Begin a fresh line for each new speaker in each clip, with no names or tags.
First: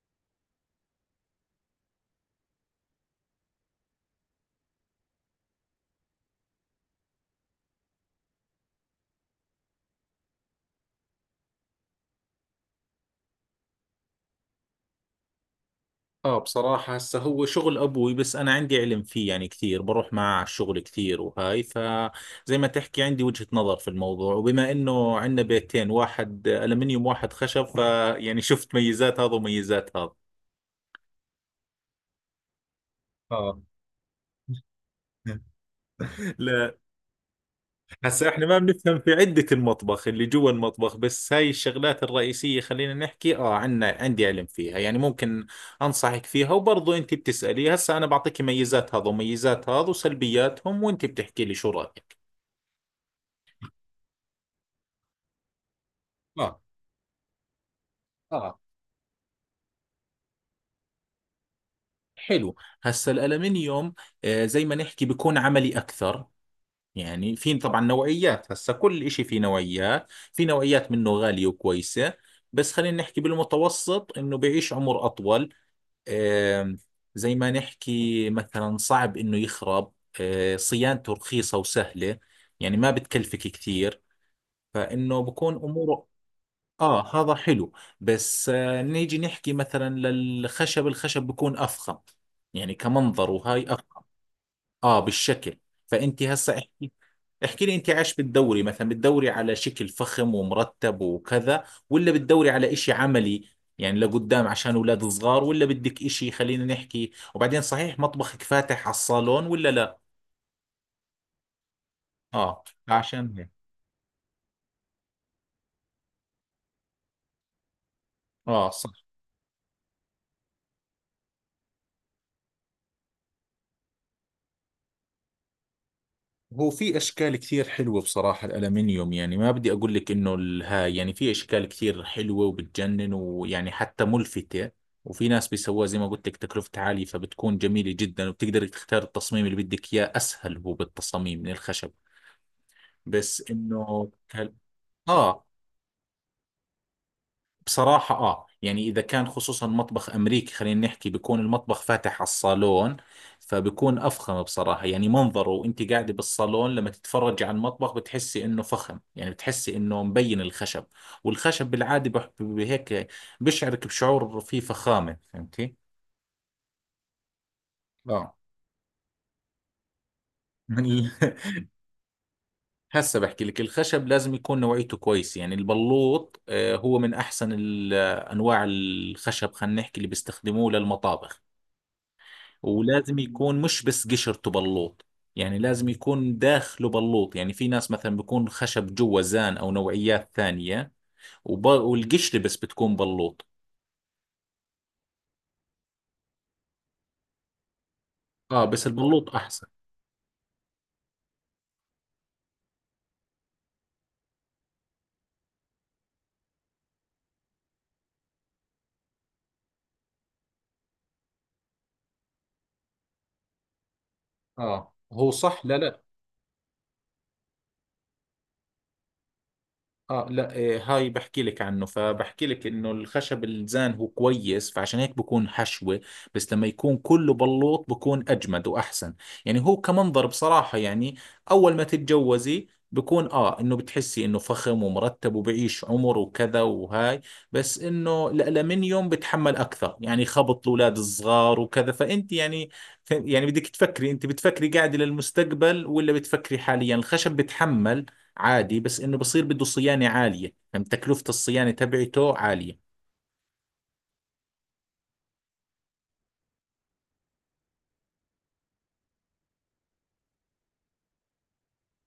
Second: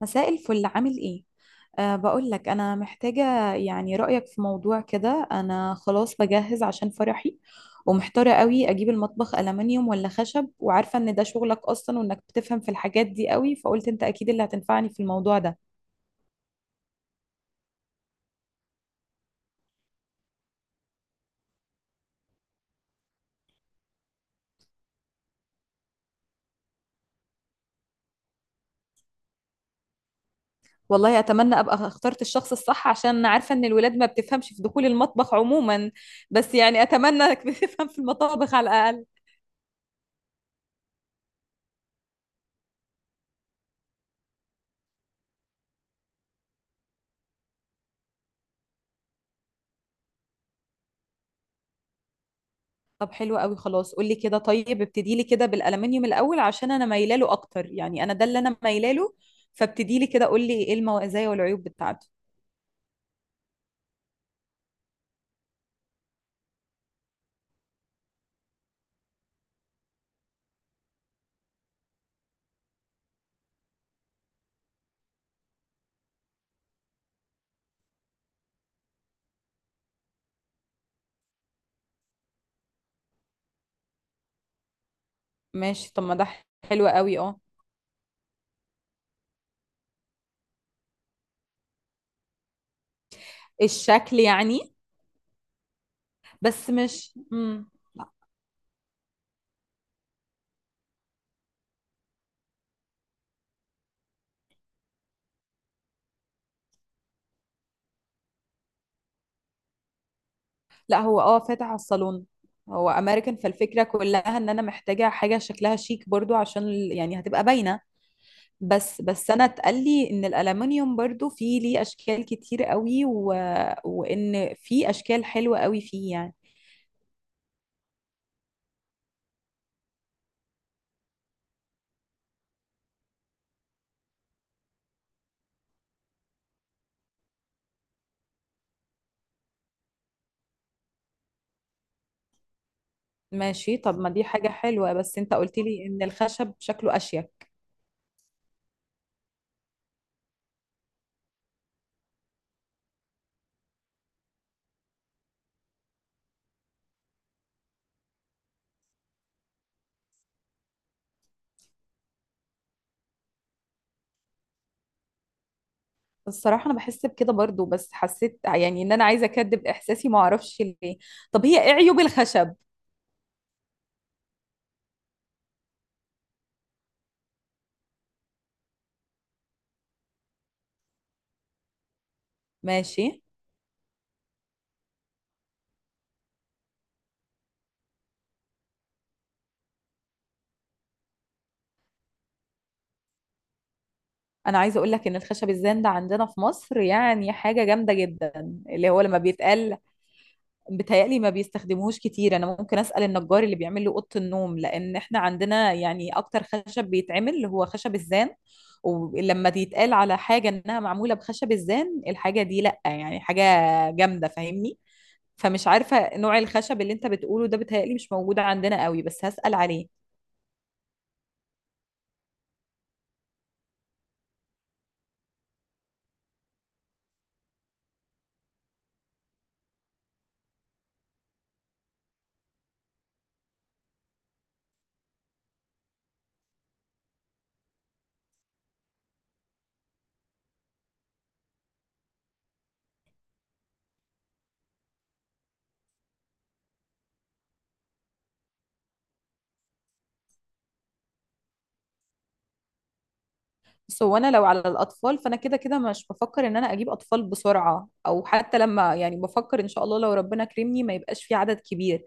مساء الفل، عامل ايه؟ بقول لك انا محتاجة يعني رأيك في موضوع كده. انا خلاص بجهز عشان فرحي، ومحتارة قوي اجيب المطبخ ألمنيوم ولا خشب، وعارفة ان ده شغلك اصلا وانك بتفهم في الحاجات دي قوي، فقلت انت اكيد اللي هتنفعني في الموضوع ده.
اه، بصراحة هسه هو شغل ابوي، بس انا عندي علم فيه، يعني كثير بروح معه على الشغل كثير، وهاي فزي ما تحكي عندي وجهة نظر في الموضوع. وبما انه عندنا بيتين، واحد الومنيوم واحد خشب، فيعني شفت ميزات هذا وميزات هذا.
والله اتمنى ابقى اخترت الشخص الصح، عشان أنا عارفة
اه.
ان الولاد ما بتفهمش في دخول المطبخ عموما. بس
لا.
يعني اتمنى انك بتفهم في
هسا احنا
المطابخ
ما
على
بنفهم
الأقل.
في عدة المطبخ اللي جوا المطبخ، بس هاي الشغلات الرئيسية خلينا نحكي عنا، عندي علم فيها، يعني ممكن انصحك فيها. وبرضو انت بتسألي، هسا انا بعطيك ميزات هذا وميزات هذا وسلبياتهم، وانت بتحكي لي شو رأيك.
طب حلو قوي، خلاص قولي كده. طيب ابتدي لي كده بالالومنيوم الاول،
اه.
عشان انا مايله له اكتر، يعني انا ده اللي انا
اه.
مايله له. فابتدي لي كده، قولي ايه المزايا والعيوب بتاعته.
حلو. هسا الألمنيوم، زي ما نحكي بيكون عملي أكثر. يعني في طبعا نوعيات، هسا كل إشي فيه نوعيات، في نوعيات منه غالية وكويسة. بس خلينا نحكي بالمتوسط إنه بيعيش عمر أطول. آم، زي ما نحكي مثلا صعب انه يخرب. صيانته رخيصة وسهلة، يعني ما بتكلفك كثير، فانه بكون
ماشي، طب
اموره.
ما ده حلو
اه،
قوي،
هذا
اه.
حلو. بس نيجي نحكي مثلا للخشب، الخشب بكون افخم، يعني كمنظر، وهاي افخم.
الشكل يعني؟
اه، بالشكل. فانت هسه
بس مش
احكي
مم.
لي انت عايش بالدوري مثلا، بالدوري على شكل فخم ومرتب وكذا، ولا بالدوري على اشي عملي؟ يعني لقدام عشان اولاد صغار، ولا بدك اشي، خلينا نحكي. وبعدين صحيح مطبخك فاتح على الصالون ولا لا؟
لا، هو اه فاتح على الصالون.
اه،
هو امريكان،
عشان هيك.
فالفكره كلها ان انا محتاجه حاجه شكلها شيك برضو عشان يعني هتبقى باينه.
اه،
بس انا اتقال لي ان الالومنيوم برضو فيه ليه اشكال كتير قوي، وان في اشكال حلوه قوي فيه يعني.
هو في اشكال كثير حلوه بصراحه. الالمنيوم يعني ما بدي اقول لك انه الهاي، يعني في اشكال كثير حلوه وبتجنن، ويعني حتى ملفته. وفي ناس بيسووها، زي ما قلت لك، تكلفتها عاليه، فبتكون جميله جدا، وبتقدر تختار التصميم اللي بدك اياه. اسهل هو بالتصاميم من الخشب. بس
ماشي، طب ما
انه
دي حاجة حلوة، بس انت
اه.
قلت لي ان الخشب شكله اشيك.
بصراحة، يعني إذا كان خصوصا مطبخ أمريكي، خلينا نحكي، بيكون المطبخ فاتح على الصالون، فبيكون أفخم بصراحة، يعني منظره. وأنت قاعدة بالصالون، لما تتفرجي على المطبخ بتحسي إنه فخم، يعني بتحسي إنه مبين الخشب. والخشب بالعادة بهيك بشعرك بشعور فيه فخامة، فهمتي؟
الصراحة انا بحس بكده برضو، بس
آه.
حسيت يعني ان انا عايزة اكدب احساسي، ما اعرفش
من-
ليه.
ال-
طب هي ايه عيوب الخشب؟
هسه بحكي لك، الخشب لازم يكون نوعيته كويس، يعني البلوط، هو من أحسن أنواع الخشب، خلينا نحكي، اللي بيستخدموه للمطابخ.
ماشي.
ولازم يكون مش بس قشرته بلوط، يعني لازم يكون داخله بلوط. يعني في ناس مثلا بيكون خشب جوا زان او نوعيات ثانية، والقشرة بس بتكون بلوط.
انا عايزة اقول لك ان الخشب الزان ده عندنا في مصر يعني حاجة جامدة جدا،
اه، بس
اللي هو لما
البلوط احسن.
بيتقال. بتهيألي ما بيستخدموهوش كتير، انا ممكن اسأل النجار اللي بيعمل لي اوضة النوم، لان احنا عندنا يعني اكتر خشب بيتعمل اللي هو خشب الزان. ولما بيتقال على حاجة انها معمولة بخشب الزان، الحاجة دي لأ، يعني حاجة جامدة، فاهمني.
اه، هو صح.
فمش
لا، لا.
عارفة نوع الخشب اللي انت بتقوله ده بتهيألي مش موجود عندنا قوي، بس هسأل عليه.
اه، لا، هاي بحكي لك عنه. فبحكي لك انه الخشب الزان هو كويس، فعشان هيك بكون حشوة. بس لما يكون كله بلوط بكون اجمد واحسن. يعني هو كمنظر بصراحة، يعني اول ما تتجوزي بكون انه بتحسي انه فخم ومرتب وبعيش عمر وكذا وهاي. بس انه الالمنيوم بتحمل اكثر، يعني خبط الاولاد الصغار وكذا. فانت يعني، بدك تفكري، انت بتفكري قاعدة للمستقبل ولا بتفكري حاليا؟ الخشب بتحمل عادي، بس انه بصير بده صيانة عالية، فهم تكلفة الصيانة تبعته عالية.
بس هو انا لو على الاطفال فانا كده كده مش بفكر ان انا اجيب اطفال بسرعه، او حتى لما يعني بفكر ان شاء الله لو ربنا كرمني ما يبقاش في عدد كبير.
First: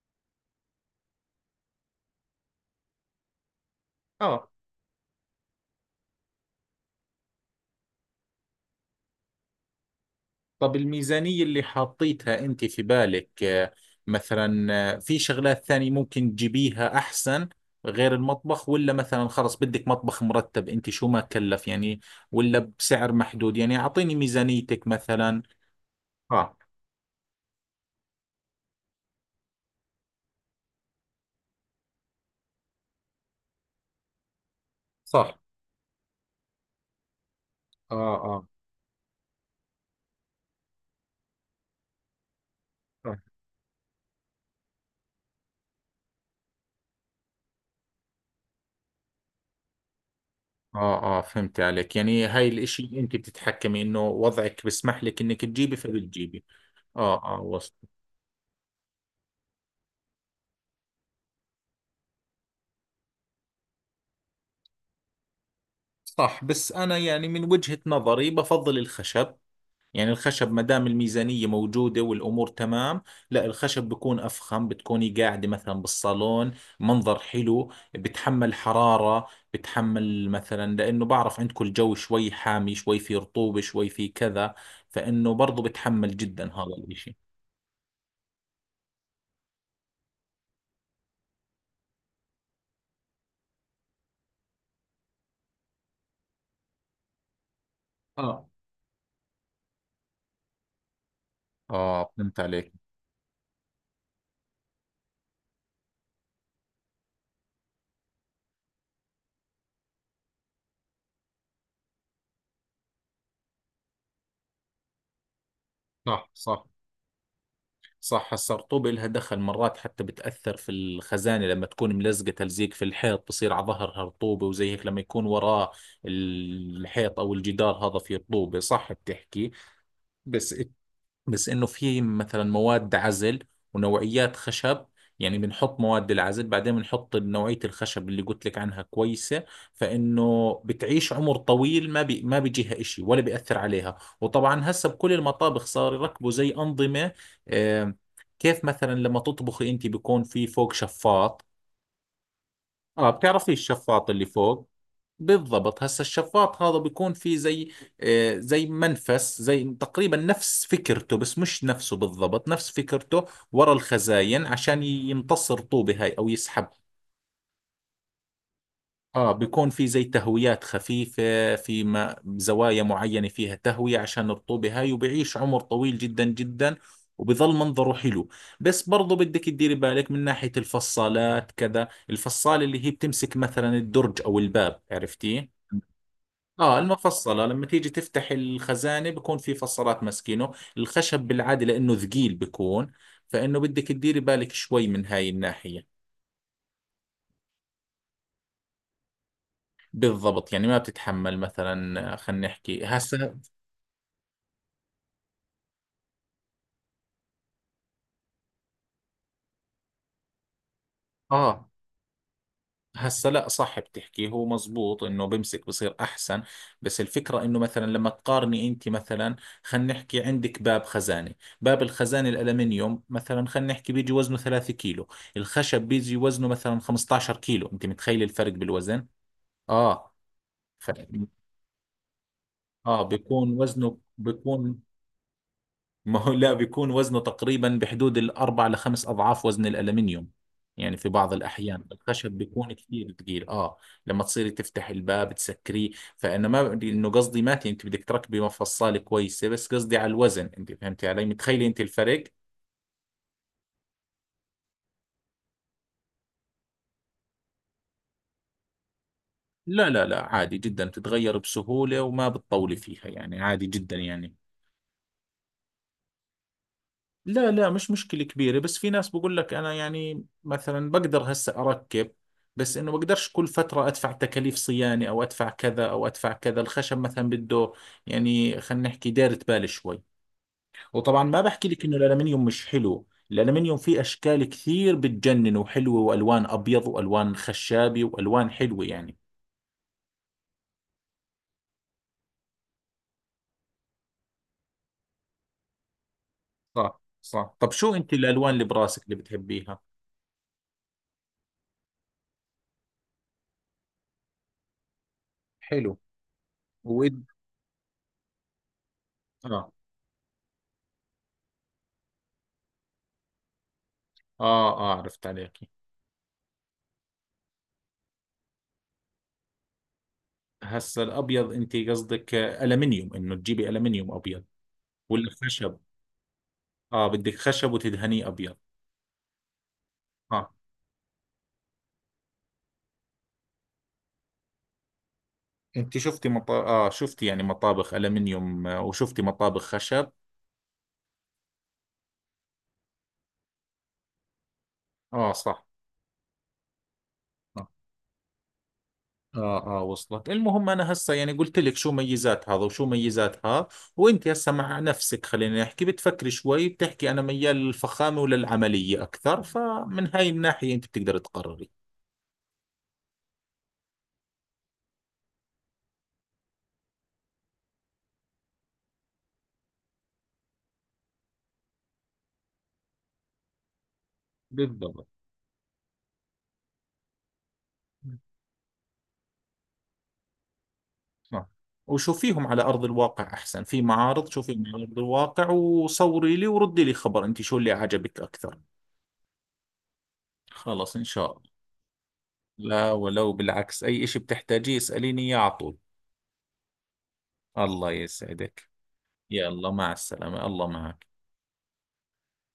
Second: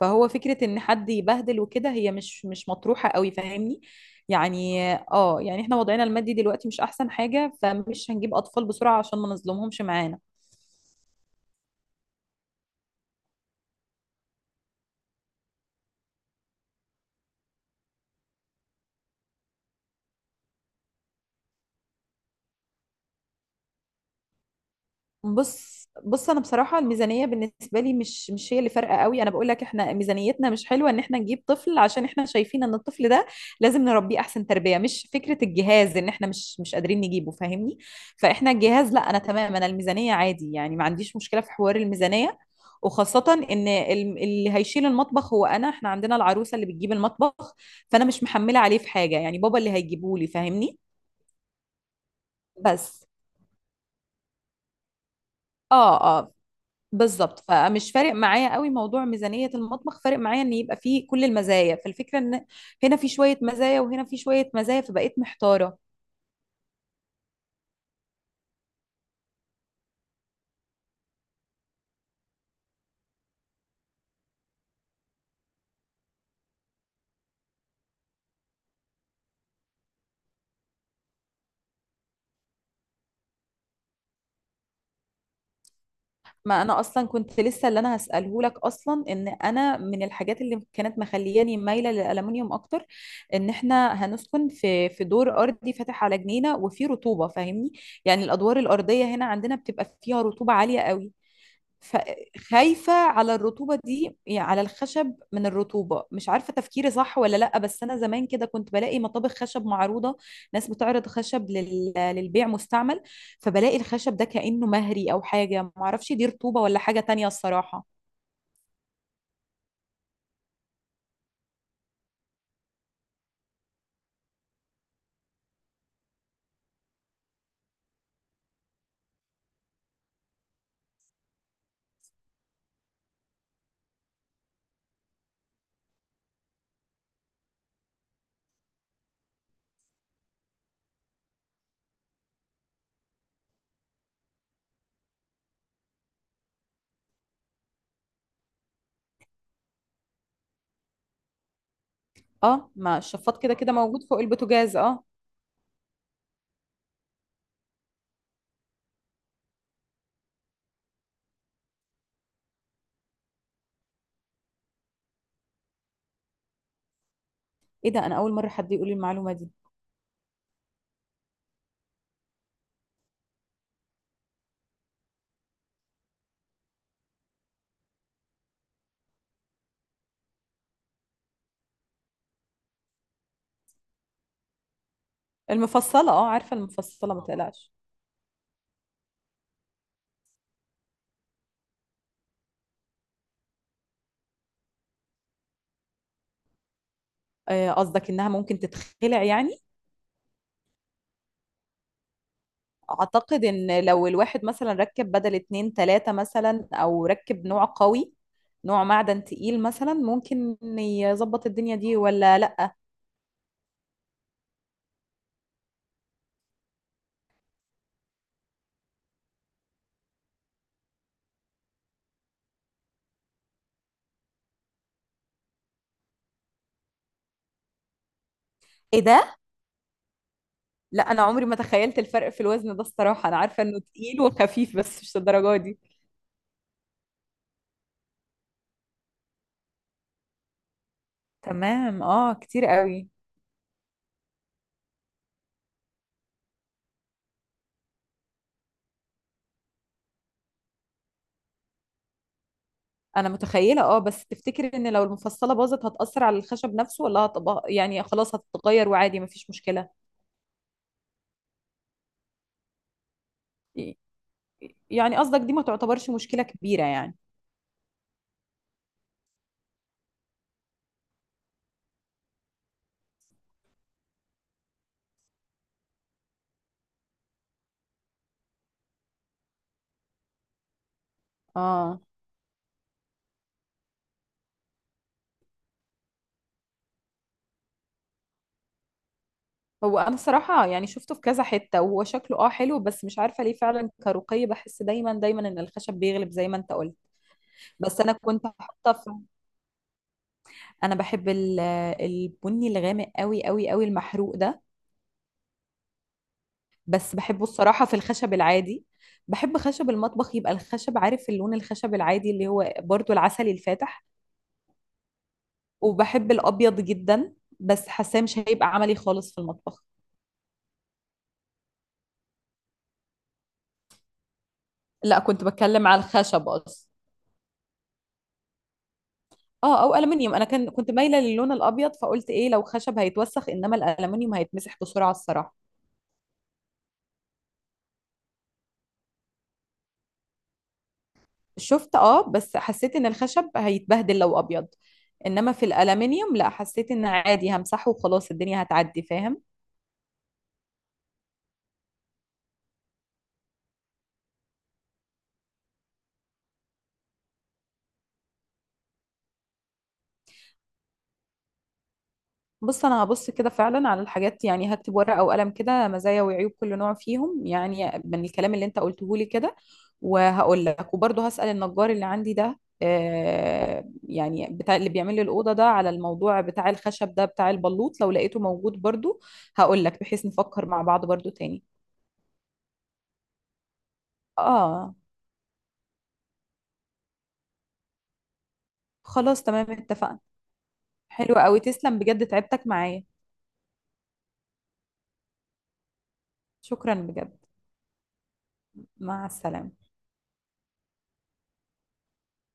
فهو فكره ان حد يبهدل وكده هي مش مطروحه قوي، فاهمني.
اه.
يعني اه، يعني احنا وضعنا المادي دلوقتي مش احسن حاجه، فمش هنجيب اطفال بسرعه عشان ما نظلمهمش معانا.
طب الميزانية اللي حاطيتها انت في بالك، مثلا في شغلات ثانية ممكن تجيبيها احسن غير المطبخ؟ ولا مثلا خلص بدك مطبخ مرتب انت شو ما كلف يعني؟ ولا بسعر محدود؟ يعني اعطيني ميزانيتك مثلا.
بص انا
اه،
بصراحه الميزانيه بالنسبه لي مش هي اللي فارقه قوي. انا بقول لك احنا ميزانيتنا مش حلوه ان احنا نجيب طفل، عشان احنا شايفين ان الطفل ده لازم نربيه احسن تربيه، مش
صح.
فكره الجهاز ان احنا مش قادرين نجيبه، فاهمني.
اه. اه.
فاحنا الجهاز لا، انا تمام، انا الميزانيه عادي، يعني ما عنديش مشكله في حوار الميزانيه. وخاصة ان اللي هيشيل المطبخ هو انا، احنا عندنا العروسة اللي بتجيب المطبخ. فانا مش محملة عليه في حاجة، يعني بابا اللي هيجيبه لي، فاهمني.
اه. اه، فهمت عليك. يعني هاي الاشي
بس
انت بتتحكمي انه وضعك بسمح لك انك تجيبي،
اه آه.
فبتجيبي. اه،
بالظبط.
اه، وصل.
فمش فارق معايا قوي موضوع ميزانية المطبخ، فارق معايا ان يبقى فيه كل المزايا. فالفكرة ان هنا في شوية مزايا وهنا في شوية مزايا، فبقيت محتارة.
صح. بس أنا يعني، من وجهة نظري، بفضل الخشب. يعني الخشب ما دام الميزانية موجودة والأمور تمام، لا، الخشب بكون أفخم. بتكوني قاعدة مثلا بالصالون، منظر حلو. بتحمل حرارة، بتحمل مثلا، لأنه بعرف عندكم الجو شوي حامي، شوي في رطوبة، شوي في كذا، فإنه برضو بتحمل جدا
ما
هذا
انا اصلا
الإشي.
كنت لسه اللي انا هسأله لك اصلا، ان انا من الحاجات اللي كانت مخلياني مايلة للألمنيوم اكتر ان احنا هنسكن في دور ارضي فاتح على جنينة وفيه رطوبة، فاهمني. يعني
اه،
الادوار الارضية هنا عندنا بتبقى فيها رطوبة عالية قوي.
آه، فهمت عليك.
فخايفة على الرطوبة دي يعني على الخشب من الرطوبة، مش عارفة تفكيري صح ولا لأ. بس أنا زمان كده كنت بلاقي مطابخ خشب معروضة، ناس بتعرض خشب للبيع مستعمل، فبلاقي الخشب ده كأنه مهري أو حاجة، معرفش دي
صح،
رطوبة
صح،
ولا حاجة تانية الصراحة.
صح. السرطوبة لها دخل مرات، حتى بتأثر في الخزانة لما تكون ملزقة تلزيق في الحيط، بصير على ظهرها رطوبة. وزي هيك لما يكون وراه الحيط أو الجدار هذا فيه رطوبة، صح بتحكي. بس بس انه في مثلا مواد عزل ونوعيات خشب، يعني بنحط مواد العزل، بعدين بنحط نوعية الخشب اللي قلت لك عنها كويسة، فإنه بتعيش عمر طويل. ما بيجيها إشي ولا بيأثر عليها. وطبعا هسه بكل المطابخ صار يركبوا زي أنظمة، آه، كيف مثلا لما تطبخي أنت بيكون في فوق شفاط.
اه، ما
اه،
الشفاط
بتعرفي
كده كده موجود
الشفاط
فوق
اللي فوق.
البوتاجاز، اه.
بالضبط. هسا الشفاط هذا بيكون فيه زي، زي منفس، زي تقريبا نفس فكرته بس مش نفسه بالضبط، نفس فكرته، ورا الخزاين عشان يمتص الرطوبة هاي أو يسحب.
ايه ده، انا اول مره حد يقول لي
آه،
المعلومه دي.
بيكون في زي تهويات خفيفة، في ما زوايا معينة فيها تهوية عشان الرطوبة هاي، وبيعيش عمر طويل جدا جدا، وبظل منظره حلو. بس برضو بدك تديري بالك من ناحية الفصالات كذا، الفصالة اللي هي بتمسك مثلا الدرج أو الباب، عرفتيه؟
المفصله، اه عارفه
اه،
المفصله، ما
المفصلة لما
تقلقش.
تيجي تفتح الخزانة بكون في فصلات ماسكينه. الخشب بالعادة لأنه ثقيل بكون، فإنه بدك تديري بالك شوي من هاي الناحية.
آه، قصدك انها ممكن تتخلع يعني؟
بالضبط، يعني ما بتتحمل مثلا، خلينا نحكي هسه.
اعتقد ان لو الواحد مثلا ركب بدل اتنين تلاتة مثلا، او ركب نوع قوي، نوع معدن تقيل مثلا، ممكن يظبط
اه.
الدنيا دي ولا لا؟
هسا، لا، صح بتحكي. هو مزبوط انه بمسك بصير احسن. بس الفكرة انه مثلا لما تقارني انت مثلا، خلينا نحكي عندك باب خزانة. باب الخزانة الالمنيوم مثلا خلينا نحكي بيجي وزنه 3 كيلو. الخشب بيجي وزنه مثلا 15 كيلو. انت متخيل الفرق
ايه
بالوزن؟
ده!
اه. ف...
لا انا عمري ما تخيلت الفرق في الوزن ده
اه
الصراحة، انا
بيكون
عارفة انه
وزنه
تقيل وخفيف
بيكون.
بس مش للدرجة دي.
ما هو لا، بيكون وزنه تقريبا بحدود الأربع لخمس أضعاف وزن الألمنيوم. يعني في بعض الأحيان
تمام،
الخشب
اه كتير
بيكون
قوي.
كثير ثقيل، آه، لما تصيري تفتح الباب تسكريه. فأنا ما بدي إنه، قصدي، ماتي أنت بدك تركبي مفصلة كويسة، بس قصدي على الوزن، أنت فهمتي علي؟ متخيلي أنت الفرق؟
انا متخيلة اه، بس تفتكر ان لو المفصلة باظت هتأثر على الخشب نفسه ولا هتبقى يعني خلاص هتتغير وعادي مفيش مشكلة؟
لا، لا، لا، عادي جدا بتتغير بسهولة، وما بتطولي فيها، يعني عادي جدا
ي-
يعني.
يعني قصدك دي ما تعتبرش مشكلة كبيرة يعني؟
لا، لا، مش مشكلة كبيرة. بس في ناس بقول لك أنا يعني مثلا بقدر هسه أركب، بس إنه بقدرش كل فترة أدفع تكاليف صيانة، أو أدفع كذا أو أدفع كذا. الخشب مثلا بده يعني، خلينا نحكي دايرة بال شوي. وطبعا ما بحكي لك إنه
اه.
الألمنيوم مش حلو، الألمنيوم فيه أشكال كثير بتجنن وحلوة، وألوان أبيض وألوان خشابي وألوان حلوة يعني.
هو انا الصراحه يعني شفته في كذا حته وهو شكله اه حلو، بس مش عارفه ليه فعلا كرقي بحس دايما دايما ان الخشب بيغلب زي ما انت قلت.
صح، صح. طب شو
بس
أنت
انا كنت
الألوان اللي
حاطه
براسك
في،
اللي بتحبيها؟
انا بحب البني الغامق قوي قوي قوي المحروق ده.
حلو.
بس
وإد.
بحبه الصراحه في الخشب العادي، بحب
آه،
خشب المطبخ يبقى الخشب، عارف اللون الخشب العادي اللي هو برضو العسلي الفاتح.
آه، آه، عرفت عليك.
وبحب الابيض جدا بس حاساه مش هيبقى عملي خالص في المطبخ.
هسا الابيض، انت قصدك الومنيوم، انه تجيبي الومنيوم ابيض
لا،
ولا
كنت
خشب؟
بتكلم على الخشب اصلا.
اه، بدك خشب وتدهنيه ابيض.
اه او الومنيوم، انا
اه،
كنت مايله للون الابيض، فقلت ايه لو خشب هيتوسخ، انما الالومنيوم هيتمسح بسرعه الصراحه.
انت شفتي مط... اه شفتي يعني مطابخ الومنيوم، وشفتي مطابخ خشب.
شفت اه، بس حسيت ان الخشب هيتبهدل لو ابيض،
اه،
انما في
صح.
الالومنيوم لا، حسيت ان عادي
اه،
همسحه وخلاص الدنيا هتعدي، فاهم.
اه، وصلت. المهم انا هسا يعني قلت لك شو ميزات هذا وشو ميزات هذا، وانت هسا مع نفسك خلينا نحكي، بتفكري شوي، بتحكي انا ميال للفخامه وللعمليه اكثر، فمن هاي الناحيه انت بتقدر تقرري.
بص انا هبص كده فعلا على الحاجات، يعني هكتب ورقه وقلم كده مزايا وعيوب كل نوع فيهم يعني من الكلام اللي انت قلته لي كده، وهقول لك. وبرضه هسأل النجار اللي عندي ده آه، يعني بتاع اللي
بالضبط.
بيعمل لي الاوضه ده، على الموضوع بتاع الخشب ده بتاع البلوط، لو لقيته موجود برضه هقول لك، بحيث نفكر مع بعض برضه
صح.
تاني.
وشوفيهم على أرض الواقع أحسن، في معارض، شوفيهم على
اه
أرض الواقع، وصوري لي وردي لي خبر أنت شو اللي عجبك أكثر.
خلاص، تمام، اتفقنا.
خلص إن
حلو
شاء الله.
قوي، تسلم بجد، تعبتك
لا،
معايا.
ولو، بالعكس، أي إشي بتحتاجيه اسأليني إياه على طول.
شكرا بجد.
الله يسعدك.
مع
يلا،
السلامه.
مع السلامة، الله معك.